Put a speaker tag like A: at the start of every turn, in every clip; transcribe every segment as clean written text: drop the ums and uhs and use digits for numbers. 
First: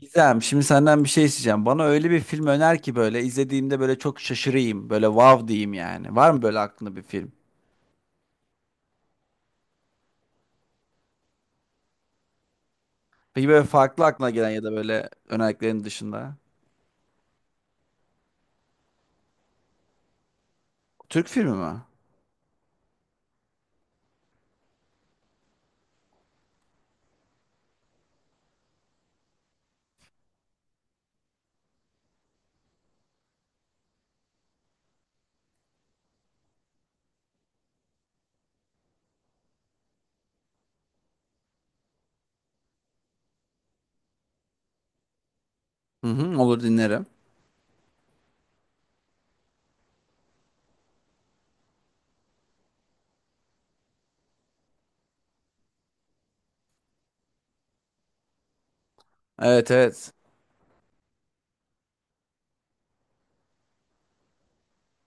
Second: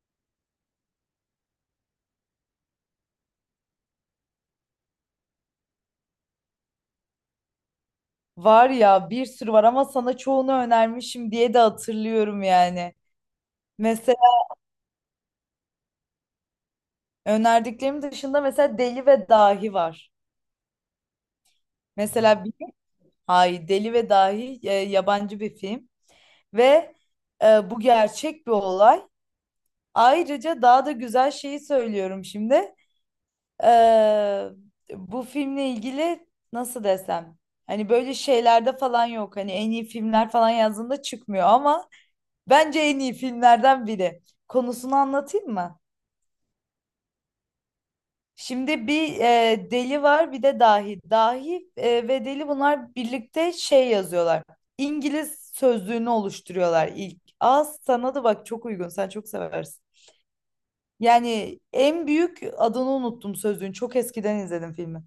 A: Gizem, şimdi senden bir şey isteyeceğim. Bana öyle bir film öner ki böyle izlediğimde böyle çok şaşırayım. Böyle wow diyeyim yani. Var mı böyle aklında bir film?
B: Var ya bir sürü var ama sana çoğunu önermişim diye de hatırlıyorum yani.
A: Peki böyle farklı
B: Mesela
A: aklına gelen ya da böyle önerilerin dışında.
B: önerdiklerim dışında mesela Deli ve Dahi var.
A: Türk filmi mi?
B: Mesela bir, hayır, Deli ve Dahi yabancı bir film ve bu gerçek bir olay. Ayrıca daha da güzel şeyi söylüyorum şimdi. E, bu filmle ilgili nasıl desem? Hani böyle şeylerde falan yok. Hani en iyi filmler falan yazdığında çıkmıyor ama bence en iyi filmlerden biri. Konusunu anlatayım mı?
A: Hı hı, olur dinlerim.
B: Şimdi bir deli var bir de dahi. Dahi ve deli bunlar birlikte şey yazıyorlar. İngiliz sözlüğünü oluşturuyorlar ilk. Az sana da bak çok uygun sen çok
A: Evet,
B: seversin.
A: evet.
B: Yani en büyük adını unuttum sözlüğün. Çok eskiden izledim filmi.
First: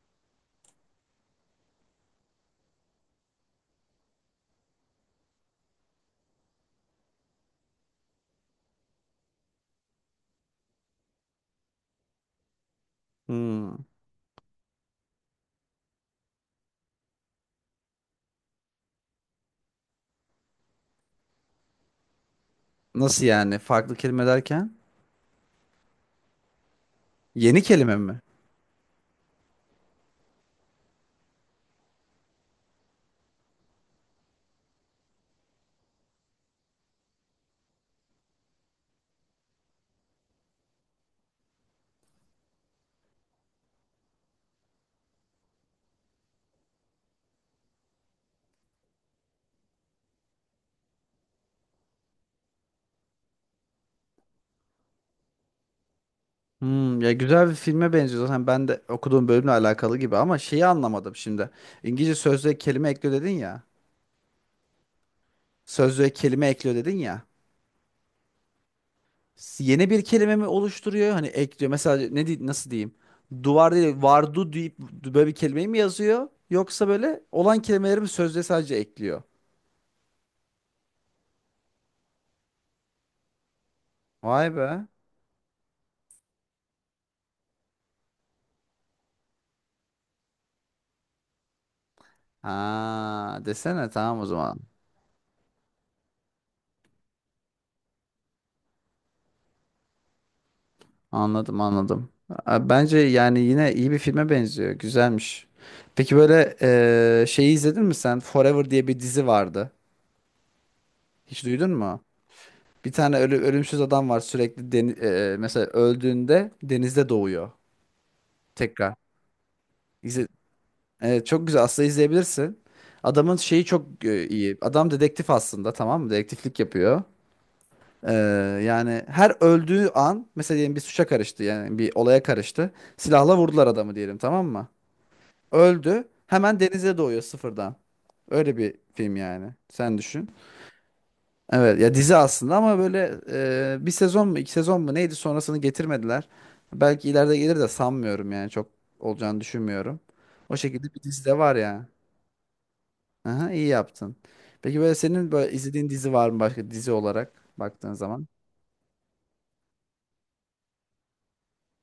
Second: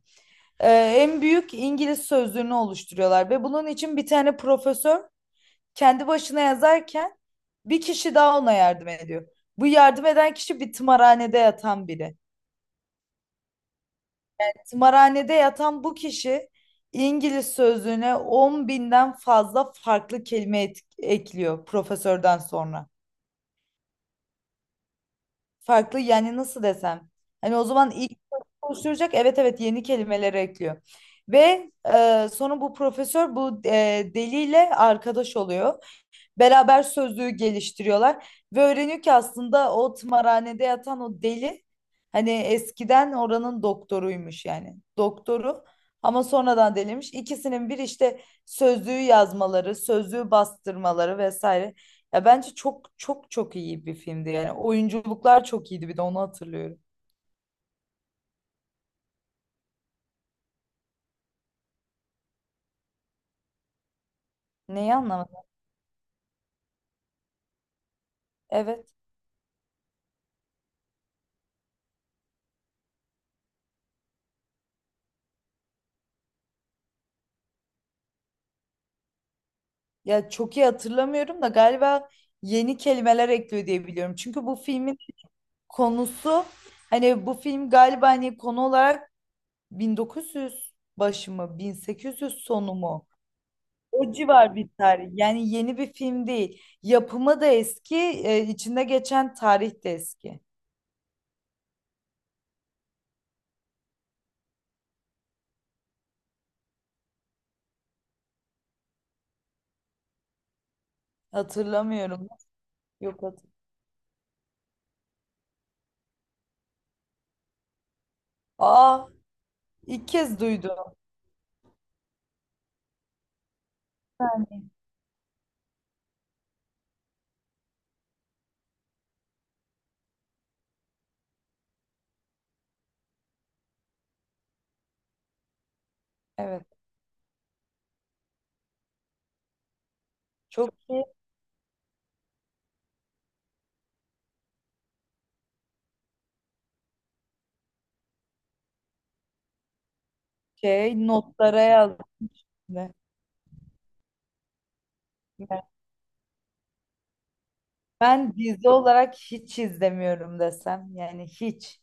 B: En büyük İngiliz sözlüğünü oluşturuyorlar ve bunun için bir tane profesör kendi başına yazarken bir kişi daha ona yardım ediyor. Bu yardım eden kişi bir tımarhanede yatan biri.
A: Hmm.
B: Tımarhanede yatan bu kişi İngiliz sözlüğüne 10.000'den fazla farklı kelime ekliyor profesörden sonra.
A: Nasıl yani? Farklı kelime derken?
B: Farklı yani nasıl desem. Hani
A: Yeni
B: o zaman
A: kelime
B: ilk
A: mi?
B: oluşturacak evet evet yeni kelimeleri ekliyor. Ve sonra bu profesör bu deliyle arkadaş oluyor. Beraber sözlüğü geliştiriyorlar ve öğreniyor ki aslında o tımarhanede yatan o deli hani eskiden oranın doktoruymuş yani doktoru ama sonradan deliymiş. İkisinin bir işte sözlüğü yazmaları, sözlüğü bastırmaları vesaire. Ya bence çok çok çok iyi bir filmdi yani oyunculuklar çok iyiydi bir de onu hatırlıyorum.
A: Hmm, ya güzel bir filme benziyor zaten ben de okuduğum bölümle alakalı gibi ama şeyi anlamadım şimdi. İngilizce sözlüğe kelime ekliyor dedin ya.
B: Neyi anlamadım?
A: Sözlüğe kelime ekliyor dedin ya.
B: Evet.
A: Yeni bir kelime mi oluşturuyor? Hani ekliyor. Mesela nasıl diyeyim? Duvar değil, vardu deyip böyle bir kelimeyi mi yazıyor? Yoksa böyle olan kelimeleri mi sözde sadece ekliyor?
B: Ya çok iyi hatırlamıyorum da galiba yeni kelimeler ekliyor diye biliyorum. Çünkü
A: Vay
B: bu
A: be.
B: filmin konusu hani bu film galiba hani konu olarak 1900 başı mı 1800 sonu mu?
A: Ha, desene
B: O
A: tamam o
B: civar
A: zaman.
B: bir tarih. Yani yeni bir film değil. Yapımı da eski, içinde geçen tarih de eski.
A: Anladım, anladım. Bence yani yine iyi bir filme benziyor. Güzelmiş. Peki böyle şeyi izledin mi sen? Forever diye bir dizi vardı. Hiç duydun mu?
B: Hatırlamıyorum. Yok hatır.
A: Ölümsüz adam var sürekli mesela öldüğünde denizde doğuyor tekrar.
B: Aa, ilk
A: İzle
B: kez duydum.
A: Evet, çok güzel aslında izleyebilirsin. Adamın şeyi çok iyi. Adam dedektif aslında, tamam mı? Dedektiflik yapıyor. Ee, Yani her öldüğü an, mesela diyelim bir suça karıştı yani bir olaya karıştı. Silahla vurdular adamı diyelim, tamam mı? Öldü. Hemen
B: Evet.
A: denize doğuyor sıfırdan. Öyle bir film yani. Sen düşün.
B: Çok iyi
A: Evet ya, dizi aslında ama böyle bir sezon mu iki sezon mu neydi, sonrasını getirmediler. Belki ileride gelir de sanmıyorum yani çok olacağını düşünmüyorum. O şekilde bir
B: şey
A: dizi de var
B: notlara
A: ya.
B: yazdım.
A: Aha, iyi yaptın. Peki böyle senin böyle
B: Yani
A: izlediğin dizi var mı, başka dizi olarak baktığın zaman?
B: ben dizi olarak hiç izlemiyorum desem yani hiç.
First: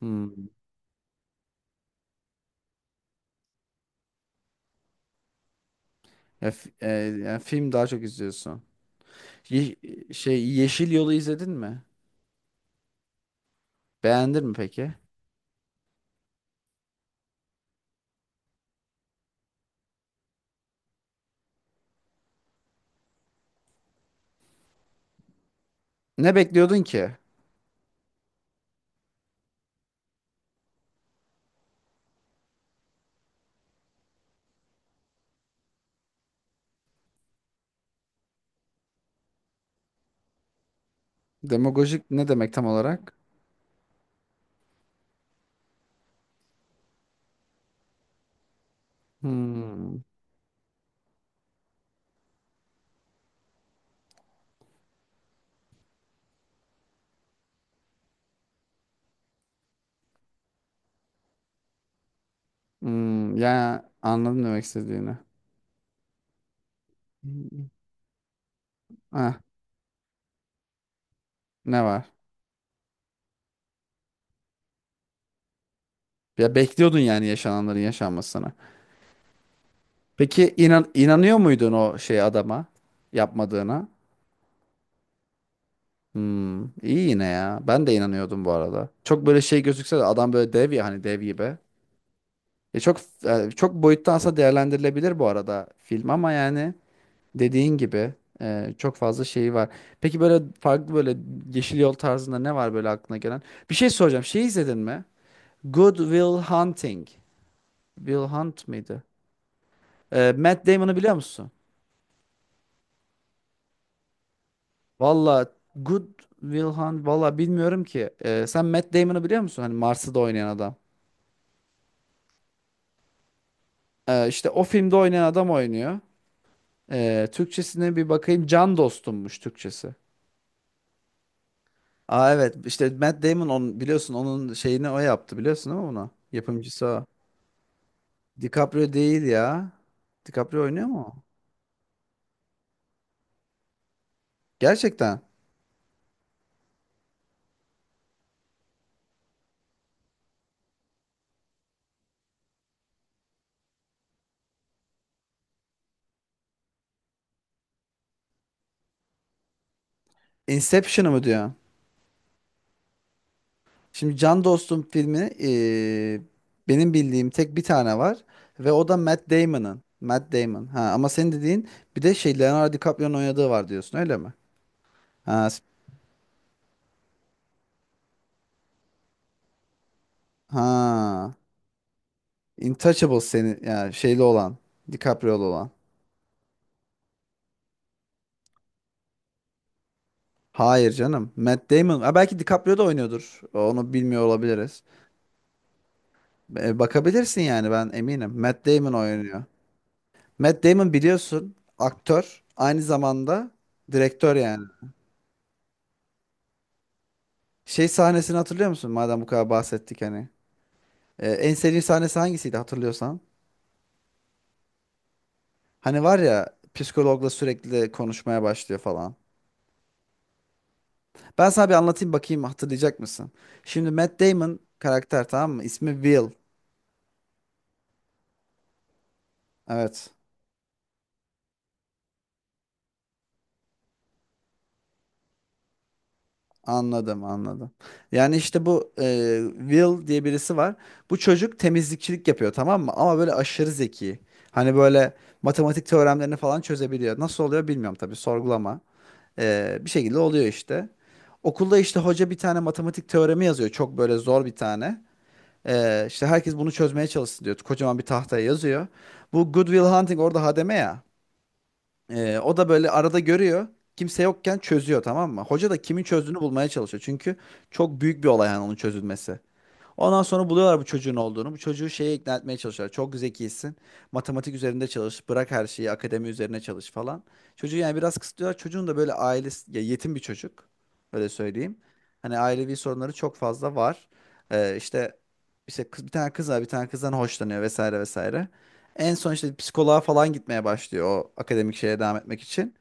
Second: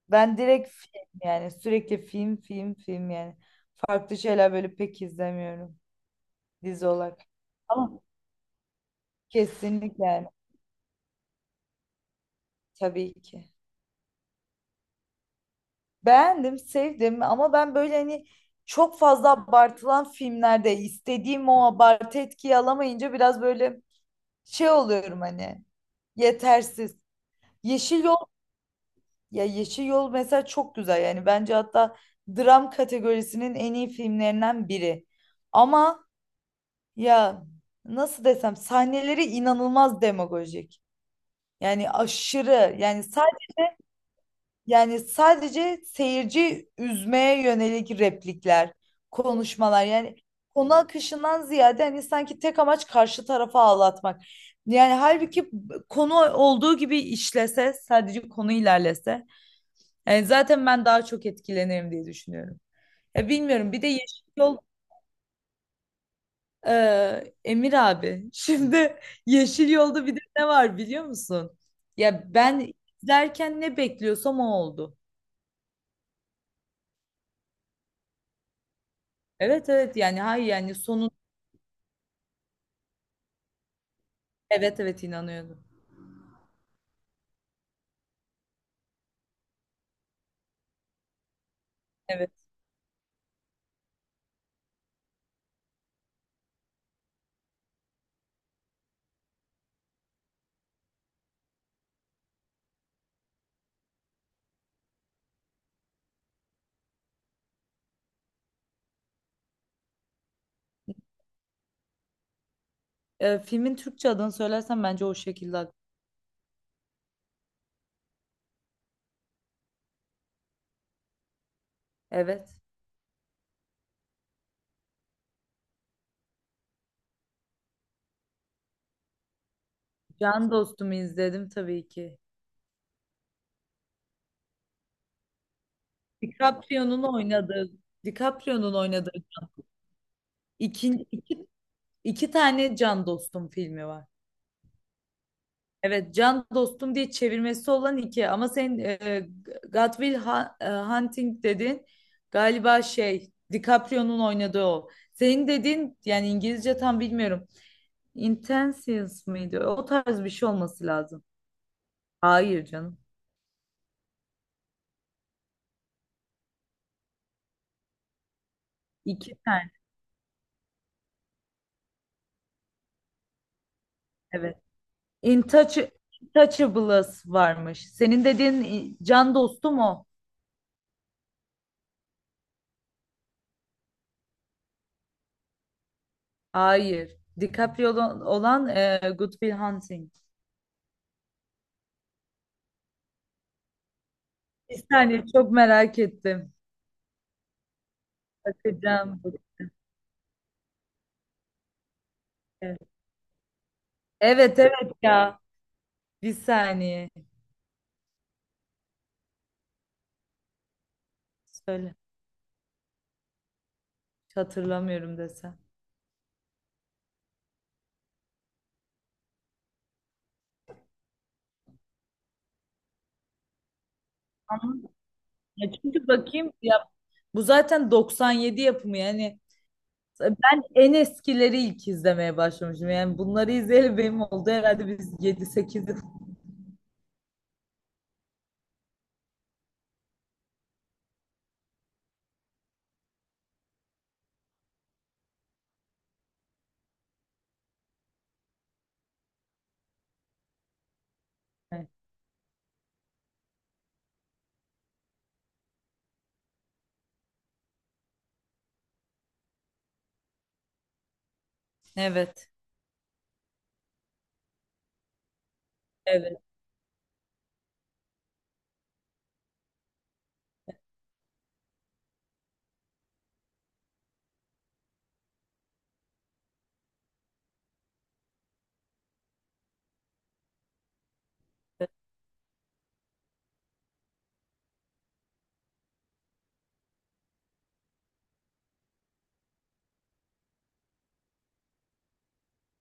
A: Hmm.
B: Ben direkt film yani sürekli film film film yani. Farklı şeyler böyle pek izlemiyorum
A: Ya, fi-
B: dizi
A: e,
B: olarak.
A: Yani film daha
B: Ama
A: çok izliyorsun. Ye-
B: kesinlikle yani
A: Şey, Yeşil Yol'u izledin mi?
B: tabii ki.
A: Beğendin mi peki?
B: Beğendim, sevdim ama ben böyle hani çok fazla abartılan filmlerde istediğim o abartı etkiyi alamayınca biraz böyle şey oluyorum hani
A: Ne bekliyordun
B: yetersiz.
A: ki?
B: Yeşil Yol ya Yeşil Yol mesela çok güzel yani bence hatta dram kategorisinin en iyi filmlerinden biri. Ama ya nasıl desem sahneleri inanılmaz demagojik. Yani
A: Demagojik ne demek tam
B: aşırı yani
A: olarak?
B: sadece seyirci üzmeye yönelik replikler, konuşmalar
A: Hmm.
B: yani konu akışından ziyade hani sanki tek amaç karşı tarafa ağlatmak. Yani halbuki konu olduğu gibi işlese sadece konu ilerlese yani zaten ben daha çok etkilenirim diye düşünüyorum. Ya
A: Hmm.
B: bilmiyorum bir
A: Ya
B: de Yeşil
A: anladım
B: Yol
A: demek istediğini. Hmm.
B: Emir abi, şimdi
A: Ah,
B: Yeşil Yolda bir de ne var biliyor musun?
A: ne var?
B: Ya ben izlerken ne bekliyorsam o oldu.
A: Ya bekliyordun yani yaşananların yaşanmasını.
B: Evet evet yani hayır
A: Peki
B: yani sonun
A: inanıyor muydun o şey adama yapmadığına?
B: evet evet inanıyordum.
A: Hmm, iyi yine ya. Ben de inanıyordum bu arada. Çok böyle şey gözükse de adam böyle dev ya, hani dev gibi.
B: Evet.
A: Çok boyutta aslında değerlendirilebilir bu arada film ama yani dediğin gibi çok fazla şeyi var. Peki böyle farklı böyle Yeşil Yol tarzında ne var böyle aklına gelen? Bir şey soracağım. Şey izledin mi? Good Will Hunting. Will Hunt mıydı? Matt Damon'u biliyor musun?
B: Filmin Türkçe adını söylersen bence o
A: Valla
B: şekilde.
A: Good Will Hunt valla bilmiyorum ki. Sen Matt Damon'u biliyor musun? Hani Mars'ı da oynayan adam.
B: Evet.
A: İşte o filmde oynayan adam oynuyor. Türkçesine bir bakayım. Can dostummuş Türkçesi.
B: Can Dostum'u izledim tabii ki.
A: Aa evet, işte Matt Damon biliyorsun onun şeyini o yaptı, biliyorsun değil mi bunu? Yapımcısı
B: DiCaprio'nun
A: o.
B: oynadığı DiCaprio'nun
A: DiCaprio
B: oynadığı
A: değil ya. DiCaprio oynuyor
B: iki
A: mu o?
B: iki, iki tane Can Dostum filmi var.
A: Gerçekten.
B: Evet, Can Dostum diye çevirmesi olan iki ama sen God Will Hunting dedin galiba şey DiCaprio'nun oynadığı o. Senin dediğin yani İngilizce tam bilmiyorum. Intentions mıydı? O tarz bir şey olması
A: Inception'ı mı
B: lazım.
A: diyor?
B: Hayır canım.
A: Şimdi Can Dostum filmi, benim bildiğim tek bir tane var ve o da Matt
B: İki tane
A: Damon'ın. Matt Damon. Ha ama senin dediğin bir de şey, Leonardo DiCaprio'nun oynadığı var diyorsun, öyle mi?
B: evet.
A: Ha, s-
B: Intouch Intouchables varmış. Senin dediğin Can Dostum o.
A: ha. Intouchable seni yani şeyli olan. DiCaprio'lu olan.
B: Hayır. DiCaprio olan, Good Will Hunting.
A: Hayır canım. Matt Damon. Ha, belki DiCaprio da oynuyordur. Onu bilmiyor
B: Bir
A: olabiliriz.
B: saniye çok merak ettim.
A: Bakabilirsin yani, ben eminim. Matt Damon
B: Bakacağım.
A: oynuyor. Matt Damon biliyorsun aktör. Aynı zamanda direktör
B: Evet
A: yani.
B: evet ya. Bir saniye.
A: Şey, sahnesini hatırlıyor musun? Madem bu kadar bahsettik hani. En sevdiğin
B: Söyle.
A: sahnesi hangisiydi hatırlıyorsan?
B: Hiç hatırlamıyorum desem.
A: Hani var ya, psikologla sürekli konuşmaya başlıyor falan. Ben sana bir anlatayım, bakayım hatırlayacak mısın? Şimdi Matt Damon
B: Ama
A: karakter, tamam mı?
B: ya
A: İsmi
B: çünkü
A: Will.
B: bakayım ya bu zaten 97 yapımı yani
A: Evet.
B: ben en eskileri ilk izlemeye başlamışım. Yani bunları izleyeli benim oldu herhalde biz 7-8 yıl.
A: Anladım, anladım. Yani işte bu Will diye birisi var. Bu çocuk temizlikçilik yapıyor, tamam mı? Ama böyle aşırı zeki. Hani böyle matematik teoremlerini falan çözebiliyor. Nasıl oluyor bilmiyorum tabii, sorgulama. Bir şekilde oluyor işte. Okulda
B: Evet.
A: işte hoca bir tane matematik teoremi yazıyor. Çok böyle zor bir tane. İşte herkes bunu çözmeye çalışsın diyor. Kocaman bir tahtaya yazıyor. Bu Good Will Hunting orada hademe ya.
B: Evet.
A: O da böyle arada görüyor. Kimse yokken çözüyor, tamam mı? Hoca da kimin çözdüğünü
B: Evet.
A: bulmaya çalışıyor. Çünkü çok büyük bir olay yani onun çözülmesi. Ondan sonra buluyorlar bu çocuğun olduğunu. Bu çocuğu şeye ikna etmeye çalışıyorlar. Çok zekisin. Matematik üzerinde çalış. Bırak her şeyi. Akademi üzerine çalış falan. Çocuğu yani biraz kısıtlıyorlar. Çocuğun da böyle ailesi ya, yetim bir çocuk. Öyle söyleyeyim. Hani ailevi sorunları çok fazla var. İşte işte kız, bir tane kız var. Bir tane kızdan hoşlanıyor vesaire vesaire. En son işte psikoloğa falan gitmeye başlıyor o akademik şeye devam etmek için.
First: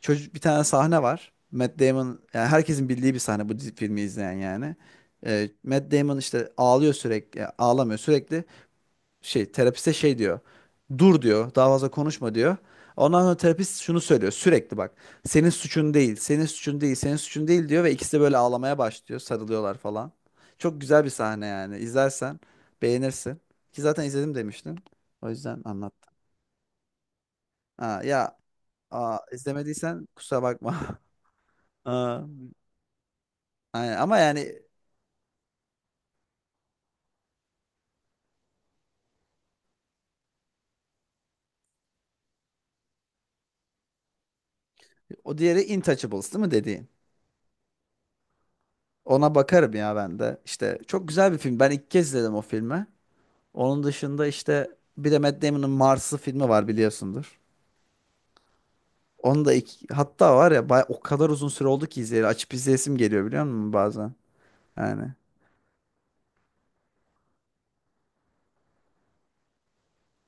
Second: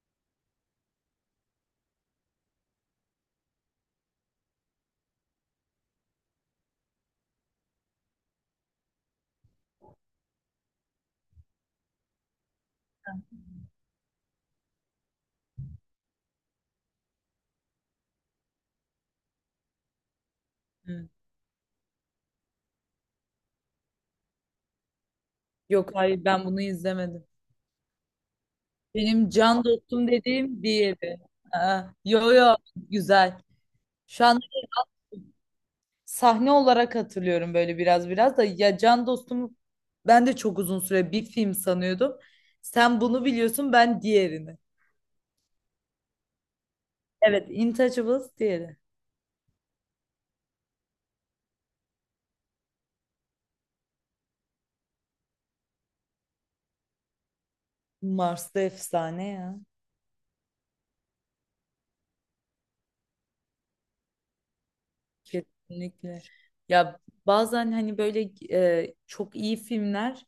A: Çocuk, bir tane sahne var. Matt Damon yani herkesin bildiği bir sahne, bu filmi izleyen yani. Matt Damon işte ağlıyor sürekli, ya ağlamıyor sürekli. Şey, terapiste şey diyor. Dur diyor, daha fazla konuşma diyor. Ondan sonra terapist şunu söylüyor sürekli, bak. Senin suçun değil, senin suçun değil, senin suçun değil diyor ve ikisi de böyle ağlamaya başlıyor, sarılıyorlar falan. Çok güzel
B: Hı.
A: bir sahne yani. İzlersen beğenirsin. Ki zaten izledim demiştin. O yüzden
B: Yok
A: anlattım.
B: hayır ben bunu izlemedim.
A: Ha, ya aa,
B: Benim can
A: izlemediysen
B: dostum
A: kusura
B: dediğim
A: bakma.
B: diğeri. Aa,
A: Aa,
B: yo yo güzel.
A: aynen. Ama
B: Şu an
A: yani
B: sahne olarak hatırlıyorum böyle biraz biraz da ya can dostum ben de çok uzun süre bir film sanıyordum. Sen bunu biliyorsun ben diğerini.
A: o diğeri Intouchables değil mi dediğin?
B: Evet Intouchables diğeri.
A: Ona bakarım ya ben de. İşte çok güzel bir film. Ben ilk kez izledim o filmi. Onun dışında işte bir de Matt Damon'ın Mars'ı filmi var, biliyorsundur.
B: Mars'ta efsane
A: Onu da
B: ya.
A: ilk, hatta var ya baya, o kadar uzun süre oldu ki izleyeli. Açıp izleyesim geliyor biliyor musun bazen? Yani.
B: Kesinlikle. Ya bazen hani böyle çok iyi filmler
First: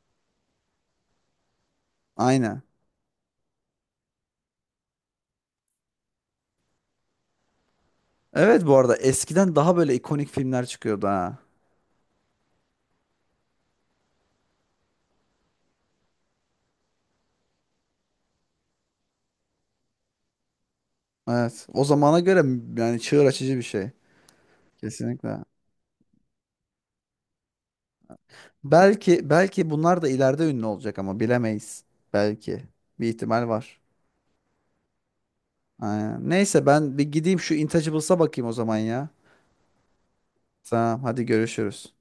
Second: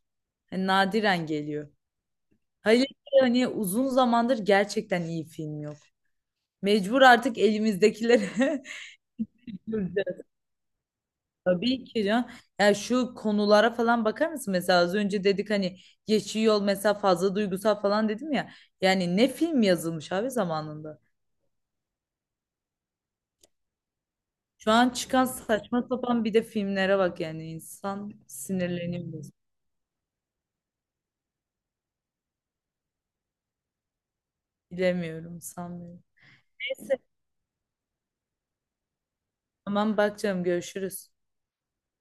B: hani nadiren geliyor.
A: Aynen.
B: Hayır hani uzun zamandır gerçekten iyi film yok. Mecbur artık elimizdekileri
A: Evet bu arada eskiden daha böyle
B: göreceğiz.
A: ikonik filmler çıkıyordu ha.
B: Tabii ki ya. Ya şu konulara falan bakar mısın? Mesela az önce dedik hani geçiyor yol mesela fazla duygusal falan dedim ya. Yani ne film yazılmış abi zamanında.
A: Evet. O zamana göre yani çığır açıcı bir şey.
B: Şu an çıkan
A: Kesinlikle.
B: saçma sapan bir de filmlere bak yani insan sinirleniyor.
A: Belki, bunlar da ileride ünlü olacak ama bilemeyiz. Belki. Bir ihtimal var.
B: Bilemiyorum sanmıyorum.
A: Aynen. Neyse ben
B: Neyse.
A: bir gideyim şu Intouchables'a bakayım o zaman ya.
B: Tamam bakacağım
A: Tamam
B: görüşürüz.
A: hadi, görüşürüz.